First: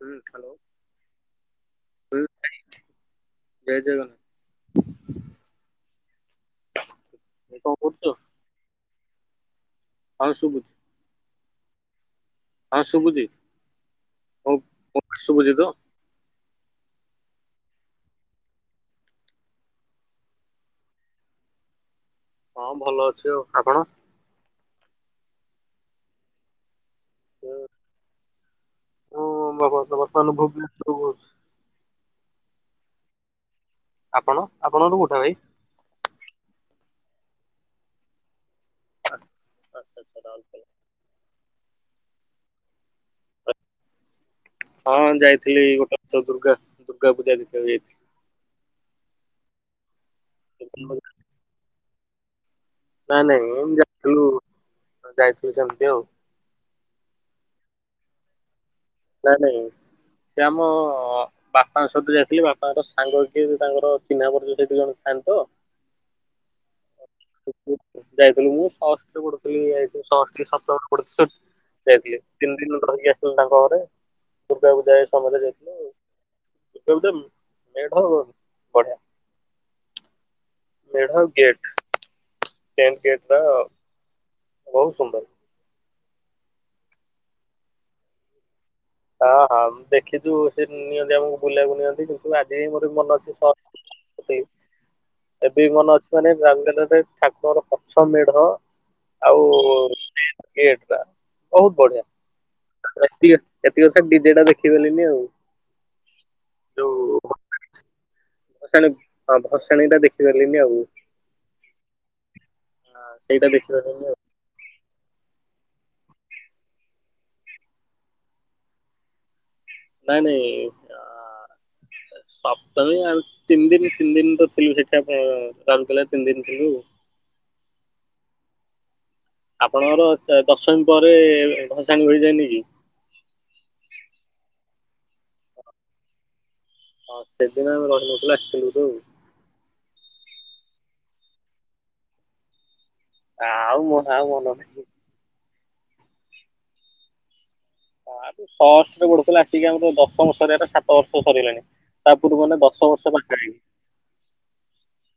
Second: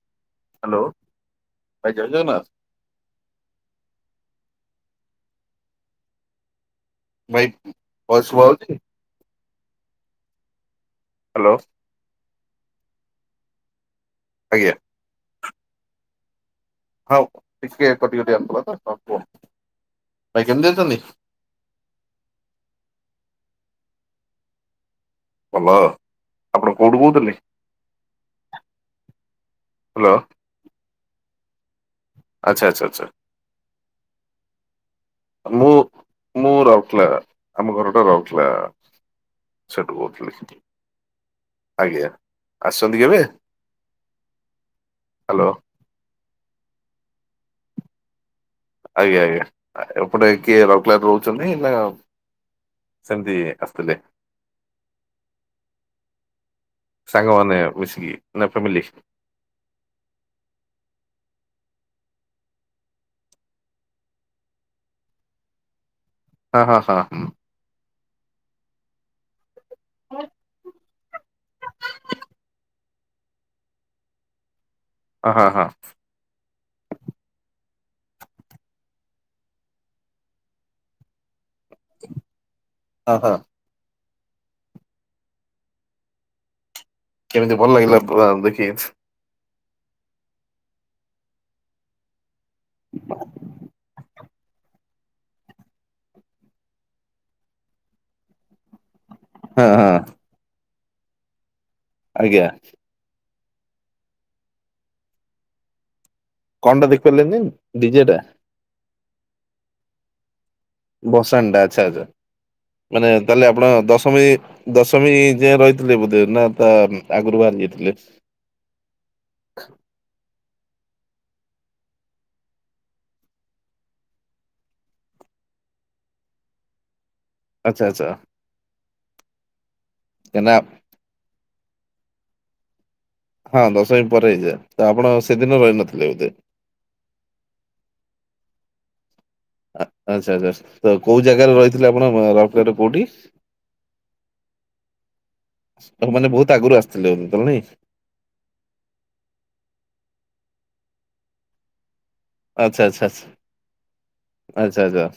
ହ ହ୍ୟାଲୋ ଭାଇ ଜୟ ଜଗନ୍ନାଥ ଜୟ ଜଗନ୍ନାଥ। ଏ ଭାଇ କଣ କରୁଛ? ଅସ୍ୁଭାବଛି ହଁ ଶୁଭୁଛି। ହ୍ୟାଲୋ। ହଁ ଶୁଭୁଚି। ମୋ ଆଜ୍ଞା କଥା ଶୁଭୁଚି ତ? ହଉ ଟିକେ କଟିକଟି ଆସୁଥିଲା ତ ହୋଉ କୁହ। ଭାଇ କେମିତି ଅଛନ୍ତି? ହଁ ଭଲ ଅଛି ଆଉ। ଆପଣ? ଭଲ ଆପଣ କୋଉଠୁ କହୁଥିଲେ? ହୁ ମୁଁ ମ ବ ହ୍ୟାଲୋ ବର୍ତ୍ତମାନ ଭୁବନେଶ୍ୱରରୁ କହୁଚି। ଆଛା ଆଛ ଆଛା। ଆପଣ ଆପଣଙ୍କଠୁ କୋଉଠା ଭାଇ? ମୁଁ ମୁଁ ରାଉରକେଲା ଆମ ଘର ଟା ରାଉରକେଲା। ଆଚ୍ଛା ସେଠୁ ଆଚ୍ଛା କହୁଥିଲି। ରାଉରକେଲା। ଆଜ୍ଞା ଆସିଛନ୍ତି କେବେ? ହଁ ହ୍ୟାଲୋ ଯାଇଥିଲି ଗୋଟେ ବର୍ଷ ଦୁର୍ଗା ଦୁର୍ଗା ପୂଜା ଦେଖିବାକୁ ଯାଇଥିଲି। ଆଜ୍ଞା ଆଜ୍ଞା ଏପଟେ କିଏ ରାଉରକେଲାରେ ରହୁଛନ୍ତି ନା ନାଇଁ ସେମିତି ନାଇଁ ଏ ଆସିଥିଲେ ଯାଇଥିଲୁ ଯାଇଥିଲୁ ସେମିତି ଆଉ। ସାଙ୍ଗମାନେ ମିସିକି ନା ଫାମିଲ? ନାଇଁ ନାଇଁ ସେ ଆମ ବାପାଙ୍କ ସହିତ ଯାଇଥିଲି ବାପାଙ୍କର ସାଙ୍ଗ କିଏ ତାଙ୍କର ଚିହ୍ନା ପରିଚୟ ସେଇଠି ଜଣେ ଥାଆନ୍ତି ତ। ହଁ ହଁ ହଁ ହଁ। ଯାଇଥିଲୁ ମୁଁ ସହ ପଢ଼ୁଥିଲି ଯାଇଥିଲି ଷଷ୍ଠ ସପ୍ତମରେ ଯାଇଥିଲି ତିନି ଦିନ ରହିକି ଆସିଥିଲି ତାଙ୍କ ଘରେ। ଦୁର୍ଗା ପୂଜା ଏଇ ହଁ ସମୟରେ ହଁ ହଁ ଯାଇଥିଲୁ ଦୁର୍ଗା ପୂଜା ମେଢ଼ ବଢିଆ। ମେଢ ଆଉ ଗେଟ୍। [unintelligible] ମେନ୍ ହଁ ଗେଟ ହଁ ଟା ବହୁତ ସୁନ୍ଦର। କେମିତି ଭଲ ଲାଗିଲା ପୁରା ଦେଖିକୀ? ହଁ ହଁ ଦେଖିଛୁ ସେ ନିଅନ୍ତି ଆମକୁ ବୁଲିବାକୁ ନିଅନ୍ତି ତ। ଆଜି ବି ମୋର ମନ ଅଛି ସ ଏବେ ଏବେ ବି ମନେ ଅଛି ମାନେ ରାଉରକେଲାରେ ଠାକୁରଙ୍କର ପଛ ମେଢ ଆଉ ହଁ ହଁ ମେନ୍ ଗେଟଟା ବହୁତ ବଢିଆ। ଆଜ୍ଞା। ଏତି ଏତିକ କଥା ଡିଜେଟା ଦେଖିପାରିଲିିନି ଆଉ। କଣ ଟା ଯୋଉ ଦେଖି ପାରିଲେନି ଡିଜେ ଟା? ଭସାଣି ହଁ ଭସାଣି ଟା ଦେଖିପାରିଲିନି ଆଉ। ଭସାଣିଟା ଆଛା ଆଛା ମାନେ ସେଇଟା ତାହେଲେ ଆପଣ ଦେଖିପାରିଲିନି ଆଉ ଦଶମୀ ଦଶମୀ ଯାଏଁ ରହିଥିଲେ ବୋଧେ ନା ତା ଆଗରୁ ବାହାରି ଯାଇଥିଲେ। ନାଇଁ ନାଇଁ ସପ୍ତମୀ ଆ ତିନି ଦିନ ତିନି ଦିନ ତ ଥିଲୁ ସେଠା ରାନ୍ଧୁ ତିନି ଦିନ ଥିଲୁ। ଆଚ୍ଛା ଆଚ୍ଛା। ଆପଣଙ୍କର ଦ କାହିଁକି ନା ଦଶମୀ ପରେ ଭସାଣି ହୋଇଯାଇନି କି। ହଁ ଦଶମୀ ପରେ ହେଇଯାଏ ତ ଆପଣ ସେଦିନ ରହିନଥିଲେ ବୋଧେ। ହଁ ସେଦିନ ଆମେ ରହିନଥିଲୁ ଆସିଥିଲୁ ହେଠୁ। ଆ ଆଚ୍ଛା ଆଚ୍ଛା ତ କୋଉ ଜାଗାରେ ରହିଥିଲେ ଆପଣ ରାଉରକେଲାରେ କୋଉଠି? ଆଉ ମନ ଆଉ ମନ ନାହିଁ। ଆଉ ମାନେ ବହୁତ ଆଗରୁ ଆସିଥିଲେ ବୋଧେ ତାହାଲେ ନାଇଁ? ହଁ ଆ ଷଷ୍ଟରେ ବଢୁଥିଲା ଆସିକି ଆମର ଦଶମ ସରିବା ଟା ସାତ ବର୍ଷ ସରିଲାଣି ତା ପୂର୍ ମାନେ ଆଚ୍ଛା ଦଶ ଆଚ୍ଛା ବର୍ଷ ଆଚ୍ଛା ପାଖା ପାଖି ଆଚ୍ଛା ଆଚ୍ଛା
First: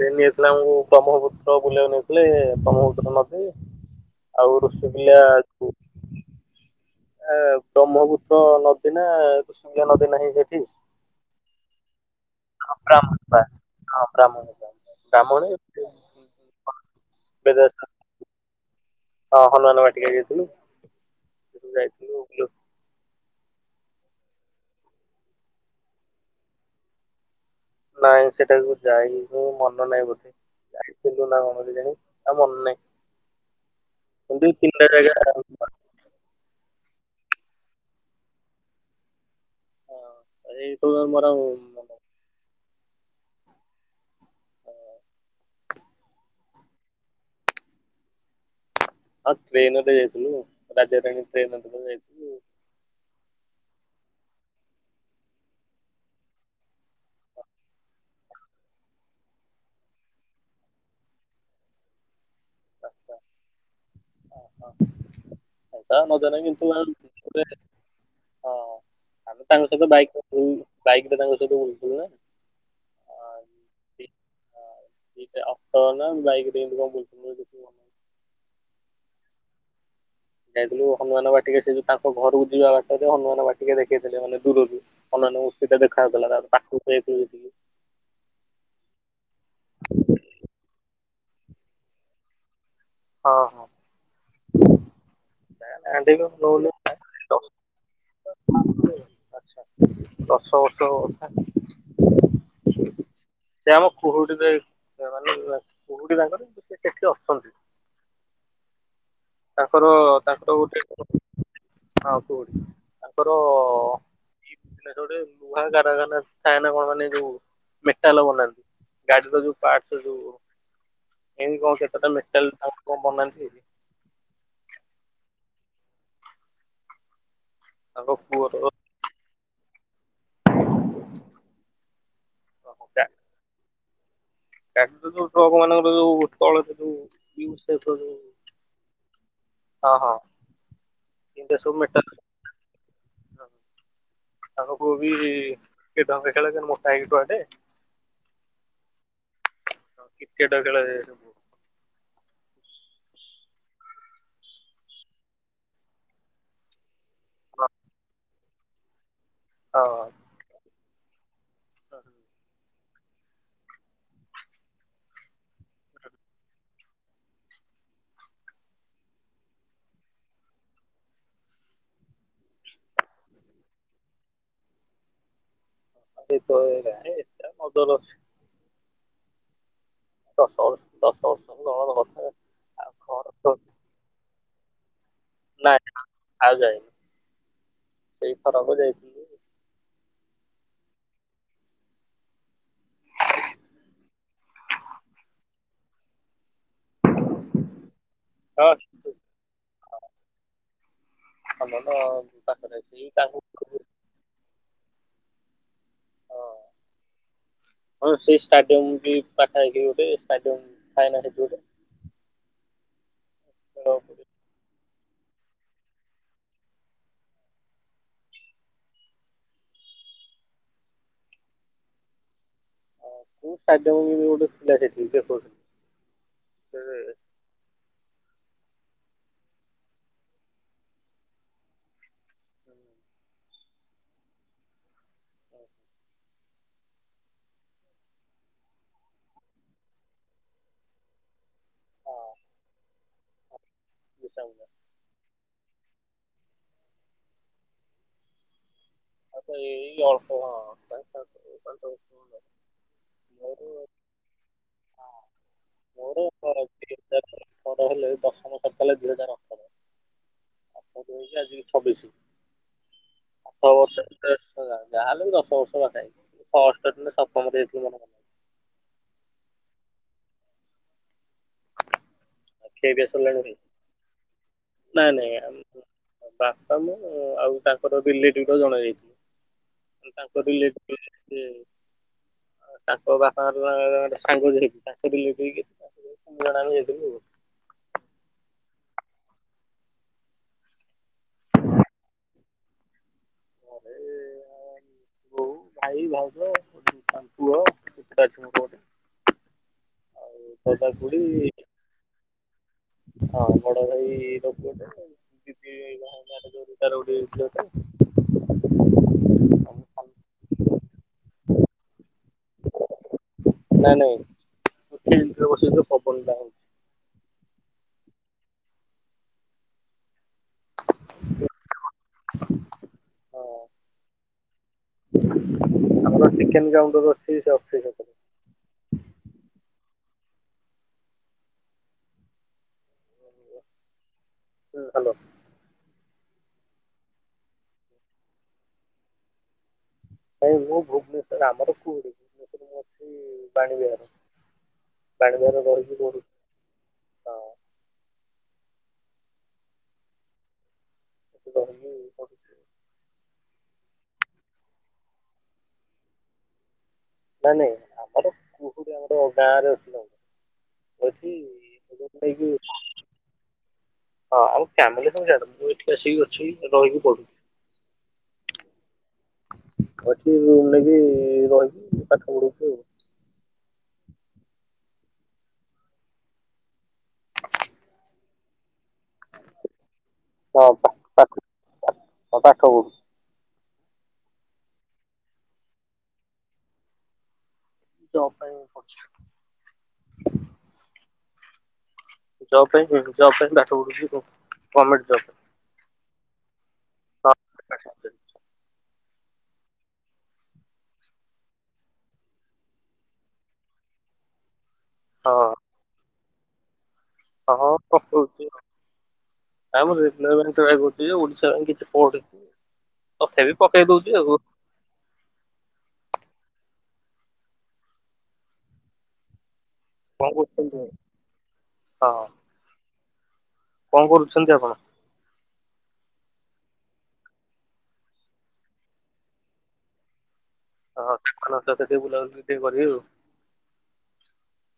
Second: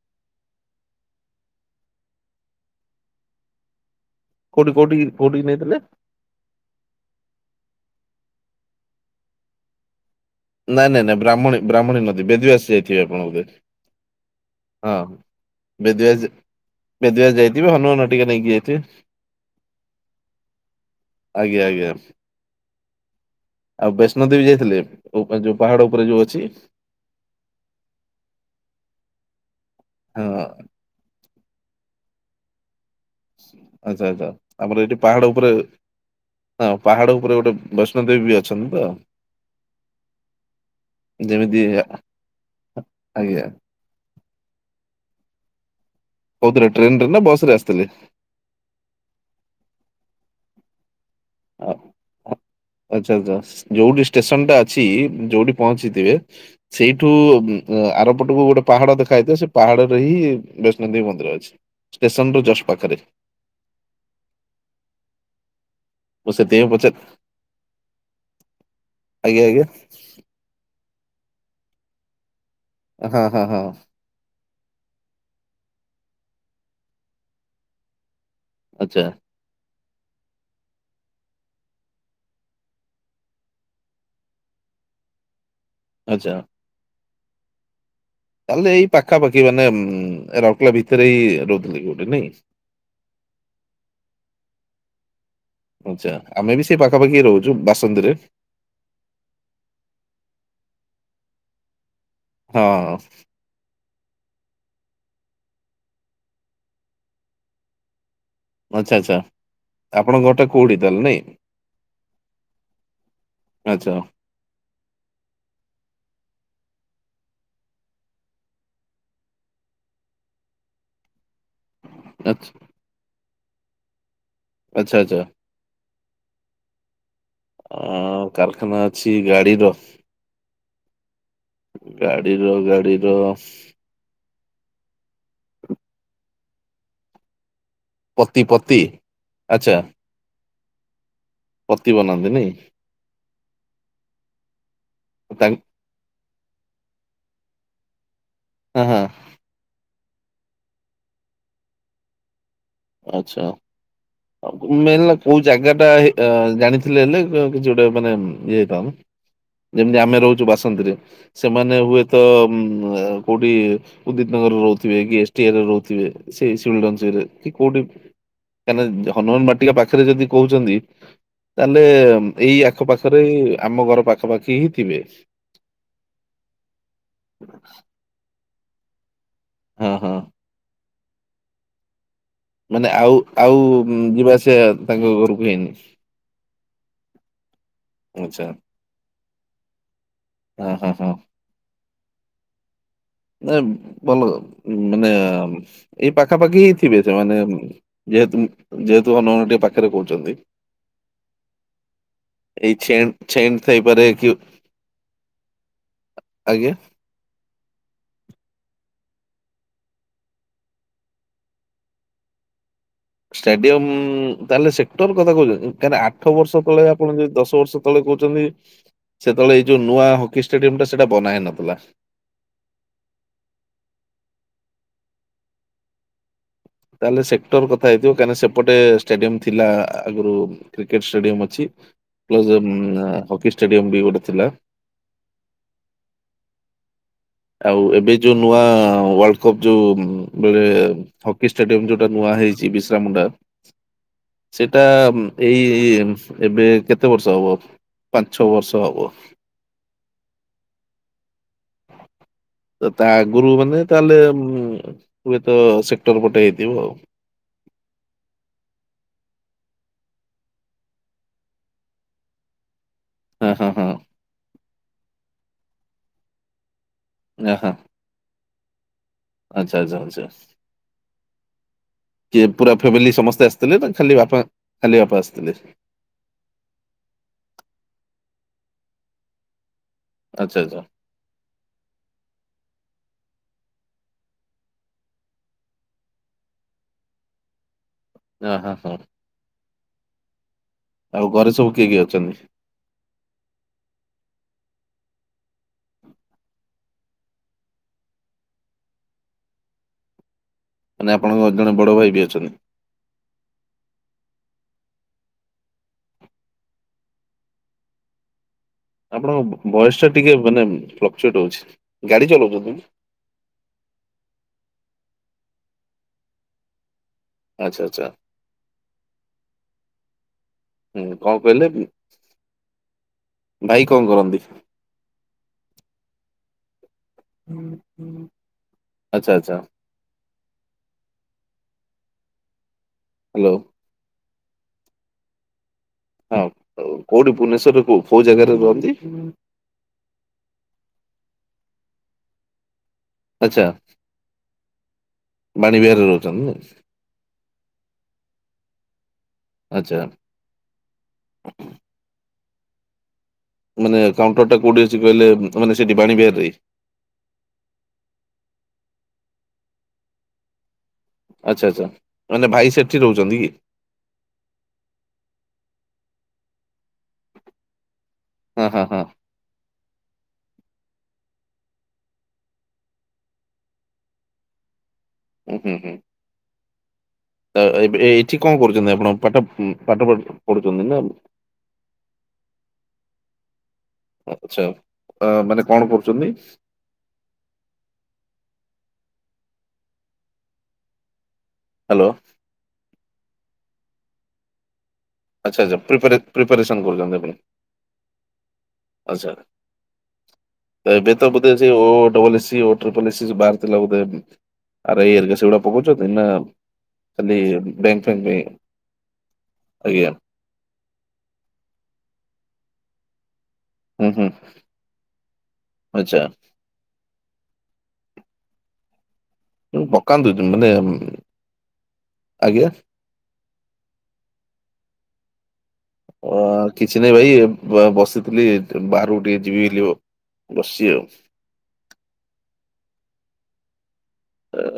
ସେ ନେଇଥିଲା ଆମକୁ ବ୍ରହ୍ମପୁତ୍ର ବୁଲିବାକୁ ନେଇଥିଲେି ବ୍ରହ୍ମପୁତ୍ର ନଦୀ ଆଉ ରୁଷିକୁଲ୍ୟା ଦେଥିଲେ ଏ ବ୍ରହ୍ମପୁତ୍ର ନଦୀ ନା କୁସୁଙ୍ଗିଆ ନଦୀ ନାହିଁ ସେଠି ନାଇଁ ନାଇଁ ବ୍ରାହ୍ମଣୀ ବ୍ରାହ୍ମଣୀ, ନଦୀ ବେଦୀ ବାସ୍ ଯାଇଥିବେ ଆପଣ ବଧେ ବ୍ରାହ୍ମଣୀ ହଁ ବେଦୁଆ ବ୍ରାହ୍ମଣୀ ବେଦୁଆସ ଏବେ ଯାଇଥିବେ ଜଷ୍ଟ ହନୁମାନ ଟିକା ନେଇକି ଯାଇଥିବେ ହଁ ହନୁମାନ ବାଟିକା ଯାଇଥିଲୁ ଆଜ୍ଞା ସେଠୁ ଆଜ୍ଞା ଯାଇଥିଲୁ ବୁଲୁ ଆଉ ବୈଷ୍ଣୋ ଦେବୀ ଯାଇଥିଲେ ଯୋଉ ପାହାଡ ଉପରେ ଯୋଉ ଅଛି ନାଇଁ ସେଟାକୁ ଯାଇ ମନ ନାଇଁ ହଁ ବୋଧେ ଯାଇଥିଲୁ ନା କଣ ଜାଣି ଆ ମନ ନାାଇଁ ଆଚ୍ଛା ଆଚ୍ଛା ଆମର ଏଠି ଜାଗା ପାହାଡ ହଁ ଉପରେ ହଁ ପାହାଡ ଉପରେ ଗୋଟେ ବୈଷ୍ଣ ଦେବୀ ବି ଅଛନ୍ତି ତ। ଏଇ ସବୁ ମୋର ଯେମିତି ମନେ। ଆଜ୍ଞା କୋଉଥିରେ ଟ୍ରେନରେ ନା ବସରେ ଆସିଥିଲେ? ହଁ ଟ୍ରେନଧେ ଯାଇଥିଲୁ ରାଜାରାଣୀ ଟ୍ରେନ ଆ- ଯାଇଥିଲୁ ଆଚ୍ଛା ଆଚ୍ଛା ଯୋଉଠି ଷ୍ଟେସନ ଟା ଅଛି ଯୋଉଠି ପହଞ୍ଚିଥିବେ ସେଇଠୁ ଆରପଟକୁ ଗୋଟେ ପାହାଡ ଦେଖାାଯାଇିବ ସେ ପାହାଡରେ ହିଁ ବୈଷ୍ଣୋ ଦେବୀ ମନ୍ଦିର ଅଛି ଷ୍ଟେସନ ରୁ ଜଷ୍ଟ୍ ପାଖରେ ହ ହଁ ଆା ନ ମୁଁ ଜନ ସେଥିପାଇଁ ଗିନ୍ତୁ ପଚାର [unintelligible] ହଁ ଆଜ୍ଞା ଆମ ଆଜ୍ଞା ତାଙ୍କ ସହିତ ବାଇକ୍ ବାଇକରେ ତାଙ୍କ ସହିତ ବୁଲୁଥିଲୁ ନା ହଁ ହଁ ହଁ ସେଇଟା ଅକ୍ଟର ନା ବାଇକତି କଣ ବୁ [unintelligible] ଆଚ୍ଛା ଯାଇଥିଲୁ ହନୁମାନ ବାଟିକା ସେଇ ଯୋଉ ତାଙ୍କ ଘରକୁ ଯିବା ବାଟରେ ହନୁମାନ ବାଟିକା ଦେଖେଇଥିଲେ ମାନେ ଦୂରରୁ। ହନୁମାନ ମୂର୍ତ୍ତିଟା ଆଚ୍ଛା। ଦେଖାଯାଉଥିଲା ତାପରେ ପାଖକୁ ଯାଇକି ଦେଖିଲୁ ତାହଲେ ଏଇ ପାଖାପାଖି ମାନେ ଉ ରଉରକେଲା ଭିତରେ ହି ରହୁଥିଲେ କି ଗୋଟେ ନାଇଁ। ହଁ ହଁ ଆଚ୍ଛା ଆଣ୍ଠେଇକି ଆମେ ବି ନଉନି ସେ ପାଖାପାଖି ରହୁଛୁ ବାସନ୍ତୀରେ ଆଚ୍ଛା ଦଶ ବର୍ଷ କଥା ହଁ ସେ ଆମ କୁହୁଟିରେ ମାନେ କୁହୁଟି ତାଙ୍କର କିନ୍ତୁ ସେ ସେଠି ଅଛନ୍ତି। ଆଚ୍ଛା ଆଚ୍ଛା ତାଙ୍କର ଆପଣଙ୍କ ଘରଟା ତାଙ୍କର କୋଉଠି ଗୋଟେ ତାହେଲେ ନାଇଁ? ହଁ କୁହୁଟି ତାଙ୍କର ଆଚ୍ଛା ଏଇ ଗୋଟେ ଲୁହା କାରଖାନା ଥାଏ ନା କଣ ମାନେ ଯୋଉ ମେଟାଲ ବନାନ୍ତି। ଗାଡିର ଯୋଉ ପାର୍ଟ୍ସ ଯୋଉ ଏମିତି କଣ କେତେଟା ଆଚ୍ଛା ମେଟାଲ କଣ ବନାନ୍ତି ଆଚ୍ଛା ଆଚ୍ଛା ଅ ତାଙ୍କ ପୁଅର କାରଖାନା ଅଛି ଗାଡିର ଗାଡିର ଗାଡିର ଗାଡ଼ିର ଯୋଉ ଟ୍ରକ ମାନଙ୍କର ଯୋଉ [unintelligible] ୟୁ ସେଫର ଯୋଉ। ପତି ପତି ଆଚ୍ଛା ହଁ ହଁ ପତି ବନାନ୍ତି ନାଇଁ [inaudible] [inaudible] ମୋଟା ତାଙ୍କ ହେଇକି ଲୁହାଟେ ହୁଁ ହୁଁ। ହଁ କ୍ରିକେଟ ଖେଳ ସବୁ ଆଚ୍ଛା ମେନ ହେଲା କୋଉ ଜାଗା ଟା ଜାଣିଥିଲେ ହେଲେ କିଛି ଗୋଟେ ମାନେ ଇଏ ହେଇଥାନ ଯେମିତି ହଁ ଆମେ ରହୁଛୁ ବାସନ୍ତରେ ସେମାନେ ହୁଏତ ଉ କୋଉଠି ଉଦିତ ନଗରରେ ରହୁଥିବେ କି ଏସ୍ ଟି ଏ ରେ ରହୁଥିବେ ସେଇ କି କୋଉଠି କାହିଁକିନା ହନୁମାନ ବାଟିକା ପାଖରେ ଯଦି କହୁଛନ୍ତି ତାହେଲେ ଏଇ ଆଖପାଖରେ ଆମ ଘର ପାଖପାଖି ହିଁ ଥିବେ। [unintelligible] ହଁ ହଁ। ଦଶ ବର୍ଷ ଦଶ ବର୍ଷ ତଳର କଥା ମାନେ ଆଉ ଆଉ ଯିବା ଆସିବା ତାଙ୍କ ଘରକୁ ହେଇନି ନାଇଁ ଆଉ ଯାଇନି ସେଇ ଆଚ୍ଛା ଥରକ ଯାଇଛି‌। ଓଁ ହଁ ହଁ। ଭଲ ମାନେ ଏଇ ପାଖାପାଖି ଥିବେ ସେମାନେ ଯେହେତୁ ଯେହେତୁ ହନୁମାନ ବାଟିକା ପାଖରେ କହୁଛନ୍ତି [unintelligible] ସେଇପାରେ କି ହଁ ଆଜ୍ଞା? ହଁ ସେ ଷ୍ଟାଡିୟମ ବି ପାଖାପାଖି ଗୋଟେ ଷ୍ଟାଡିୟମ ଥାଏ ନା ସେଇଠି ଗୋଟେ ଷ୍ଟାଡିୟମ୍ ଖେଳ ତାହଲେ ସେ ଟ କଥା କହୁଛନ୍ତି କାହିଁକି ଆଠ ବର୍ଷ ତଳେ ଆପଣ ଯଦି ଦଶ ବର୍ଷ ତଳେ କହୁଛନ୍ତି ସେତେବେଳେ ଏଇ ଯୋଉ ନୂଆ ହକିସ ଷ୍ଟାଡିୟମ ଟା ସେଇଟା ବନାହେଇ ନଥିଲା। ମୁଁ ସାଜମୁଙ୍ଗୀ ବି ଗୋଟେ ଥିଲା ସେଠିକି ଦେଖଉଥିଲି। ସେ- ତାହେଲେ ସେକ୍ଟର କଥା ହେଇଥିବ କାହିଁକି ସେପଟେ ଷ୍ଟାଡିୟମ ଥିଲା ଆଗରୁ କ୍ରିକେଟ ଷ୍ଟାଡିୟମ ଅଛି ପ୍ଲସ୍ ହକି ଷ୍ଟାଡିୟମ ବି ଗୋଟେ ଥିଲା ଆଉ ଏବେ ଯୋଉ ନୂଆ ୱାର୍ଲଡ କପ୍ ଯୋଉ ବେଳେ ହକି ଷ୍ଟାଡିୟମ ଯୋଉଟା ନୂଆ ହଁ ହେଇଛି ବିର୍ସାମୁଣ୍ଡା ବିଶାଖା ସେଇଟା ଏଇ ଏବେ କେତେ ବର୍ଷ ହବ ପାଞ୍ଚ ଛ ବର୍ଷ ହବ। ଆଉ ଏଇ ଅଳ୍ପ [inaudible] ତ ତା ଆଗୁରୁ ମାନେ ମୋର ତାହେଲେ ହୁଏତ ସେକ୍ଟର ହୁଏତ ପଟେ ହେଇଥିବ ଆଉ ପର ହେଲେ ଦଶମ ସପ୍କାହ ଦୁଇ ହଜାର ଅଠର ଆଉପ ହେଇଛି ଆଜିକି ଛବିଶି ହଁ ହଁ [unintelligible] ହଁ ଆଶ ବର୍ଷ ଯାହାହେଲେ ବି ଦଶ ବର୍ଷ ପାଖା ହେଇ ଷଷ୍ଟ ଆ ସପ୍ମ ହଁ ଦେଇଥିଲି ମେ ଆଚ୍ଛା ଆଚ୍ଛା କିଏ ଅଛି। ପୁରା ଖିଆ ପିଆ ଫ୍ୟାମିଲି ସରିଲାଣି ସମସ୍ତେ ଭାଇ? ଆସିଥିଲେ ନା ଖାଲି ବାପା ଖାଲି ନାଇଁ ବାପା ନାଇଁ ଆସିଥିଲେ ବାପା ମୁଁ ଆଉ ତାଙ୍କର ରିଲେଟିଭ ଟ ଜଣେ ଯାଇଥିଲେ। ତାଙ୍କ ଆଚ୍ଛା ଆଚ୍ଛା ରିଲେଟିଭ ଲ [inaudible] ତାଙ୍କ ବାପାଙ୍କର ସାଙ୍ଗ ଯାଇଥିଲା ତାଙ୍କ ରିଲେଟିଭ ଜଣେ ଆମେ ଯାଇଥିଲୁ ଆଉ ଓ ହଁ ହଁ। ଆଉ ଘରେ ସବୁ କିଏ କିଏ ଅଛନ୍ତି? ଘରେ [inaudible] ବୋଉ ଭାଇ ଭାଉଜ ଆଉ ପୁଅ [inaudible] ଆଉ ଦଦା, ମାନେ ଖୁଡି ଆପଣଙ୍କ ଅ ଜଣେ ବଡ ଭାଇ ବି ଅଛନ୍ତି। ହଁ ବଡ଼ ଭାଇ ଲୋକ ଗଟେ ଦିଦି ଦେଇ ବାହା ହେଇ ସାରିଲା ପରେ ତାର ଗୋଟେ ଝିଅଟେ। ଆପଣଙ୍କ ଭଏସ ଟା ଟିକେ ମାନେ ଫ୍ଲକ୍ଚୁଏଟ ହଉଛି ଗାଡ଼ି ଚଲାଉଛନ୍ତି କି? ନାଇଁ ନାଇଁ ଫିଲ୍ଡ ରେ ବସିଛି ତ ପବନ ଟା ହୋଉଛି। ଆଚ୍ଛା ଆଚ୍ଛା। ହୁଁ କଣ କହିଲେ ହଁ ଭାଇ କଣ କରନ୍ତି? ଆମର ଚିକେନ କାଉଣ୍ଟର ଅଛି। ସେ ଅଫିସ ଉପରେ। ଆଚ୍ଛା ଆଚ୍ଛା। ହ୍ୟାଲୋ। ହୁଁ ହ୍ୟାଲୋ। ହଁ କୋଉଠି ଭୁବନେଶ୍ୱରରେ କୋ କୋଉ ଜାଗାରେ ରୁହନ୍ତି? ଭାଇଁ ମୁଁ ଭୂବନେଶ୍ଵର ଆମର ପୁରୀ ଭୁବନେଶ୍ୱରରେ ମୁଁ ଅଛି। ଆଚ୍ଛା ବାଣି ବିହାର ବାଣି ବିହାର ଧରିକି ପଡୁଛି। ଉଁ ମସ୍ ଆଚ୍ଛା। [unintelligible] ମାନେ କାଉଣ୍ଟରଟା କଉଠି ଅଛି କହିଲେ ମାନେ ସେଠି ବାଣୀ ବିହାର ରେ। ନାଇ ନାଇଁ ଆମର କୁହୁଡି ଆମର ଗାଁ ରେ ଅଛି। ଆଚ୍ଛା ଆଛା ଜଙ୍ଗଲ ଏଠି ରୁମ୍ ନେଇକି ମାନେ ଭାଇ ସେଠି ରହୁଛନ୍ତି କି? ହଁ ଆମ ଫ୍ୟାମିଲି ସବୁ ସେଆଡ଼େ ମୁଁ ଏଠି ଆସିକି ଅଛି ରହିକି ପଢ଼ୁଛି। ହୁଁ ହୁଁ ହୁଁ। ଆଉ ଏଠି ରୁମ ନେଇେକି ରହକି ପାଠ ପଢୁଛି ଆଉ। ଉଁ ହୁଁ ହୁଁ ଏବେ ଏଇଠି କଣ କରୁଛନ୍ତି ଆପଣ? ପାଠ ପାଠ ପ ହଁ ପଢୁଛନ୍ତି ପା ନା? ପାଠ ହଁ ପାଠ ପଢୁ ଆଛା ଅ ମାନେ କଣ କରୁଛନ୍ତି? ଜବ୍ ପାଇଁ ପ ହ୍ୟାଲୋ। ଜବ ପାଇଁ ଜବ ପାଇଁ ପାଠ ପଢୁଛି ଗମେଣ୍ଟ ଜବ ପାଇଁ। ଆଚ୍ଛା ଆଚ୍ଛା ପ୍ରିପାର ପ୍ରିପାରସନ୍ କରୁଛନ୍ତି ଆପଣ ଗଭର୍ଣ୍ଣମେଣ୍ଟ ଜବ୍ ପାଇଁ ଆଚ୍ଛା। ଏବେ ତ ବୋଧ ସେ O double S C O triple S C ବାହାରିଥିଲା ବୋଧେ। ଆର ଆଇ ହାରିକା ହଁ। ସେଗୁଡା ପିଟୁଛନ୍ତି ନା ଖାଲି ହଁ ହଁ ବ୍ୟାଙ୍କ ଫଙ୍କ ପାଇଁ ଆମର ଆଜ୍ଞା [unintelligible] ଓଡିଶା ପାଇଁ କିଛି ପଢିନି ବି ପକେଇ ହୁଁ ଦଉଛି ହୁଁ ଆଉ ଆଚ୍ଛା। କଣ ପକାନ୍ତୁ ମାନେ କରୁଛନ୍ତି ହଁ ଆଜ୍ଞା। କଣ କରୁଛନ୍ତି ଆପଣ? ଅ କିଛି ନହିଁ ଭାଇ ବସିଥିଲି ବାହାରକୁ ଟିକେ ଯିବି ଲି ଆଉ। ବସି ଆଉ। ଖଲ ଟିକେ ବୁଲାଉଛି ଟିକେ କରିବି ଆଉ।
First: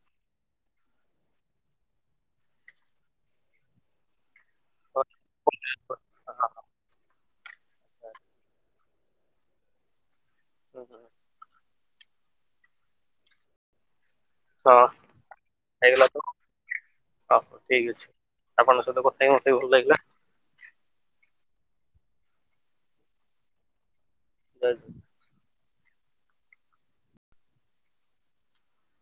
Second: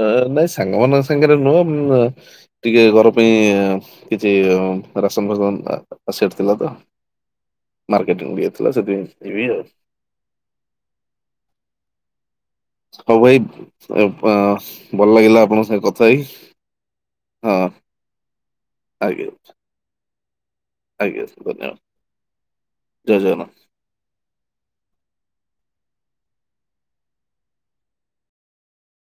ଓହୋ ନାଇଁ ସାଙ୍ଗମାନଙ୍କ ସାଙ୍ଗରେ ନୁହଁ ଟିକେ ଘର ପାଇଁ କିଛି ହଁ ରାସନ ଭସନ ଆସିଅର୍ ହଁ ଥିଲା ତ ମାର୍କେଟି [unintelligible] ସେଥି ପାଇଁ ଯିବି ଆଉ। ଓହୋ। ହଉ ଭାଇ ପ ହଁ, ଭଲ ଲାଗିଲା ଆପଣଙ୍କ ସାଙ୍ଗେ ହେଇଗଲା କଥା ତ ହେଇ। ହଁ ହଉ ଠିକ ଅଛି ଆପଣଙ୍କ ସହିତ ଆଜ୍ଞା କଥାହେଇକି ମତେ ବି ଭଲ ଲାଗିଲା। ଆଜ୍ଞା ଧନ୍ୟବାଦ ଜୟ ଜଗନ୍ନାଥ। ସେ।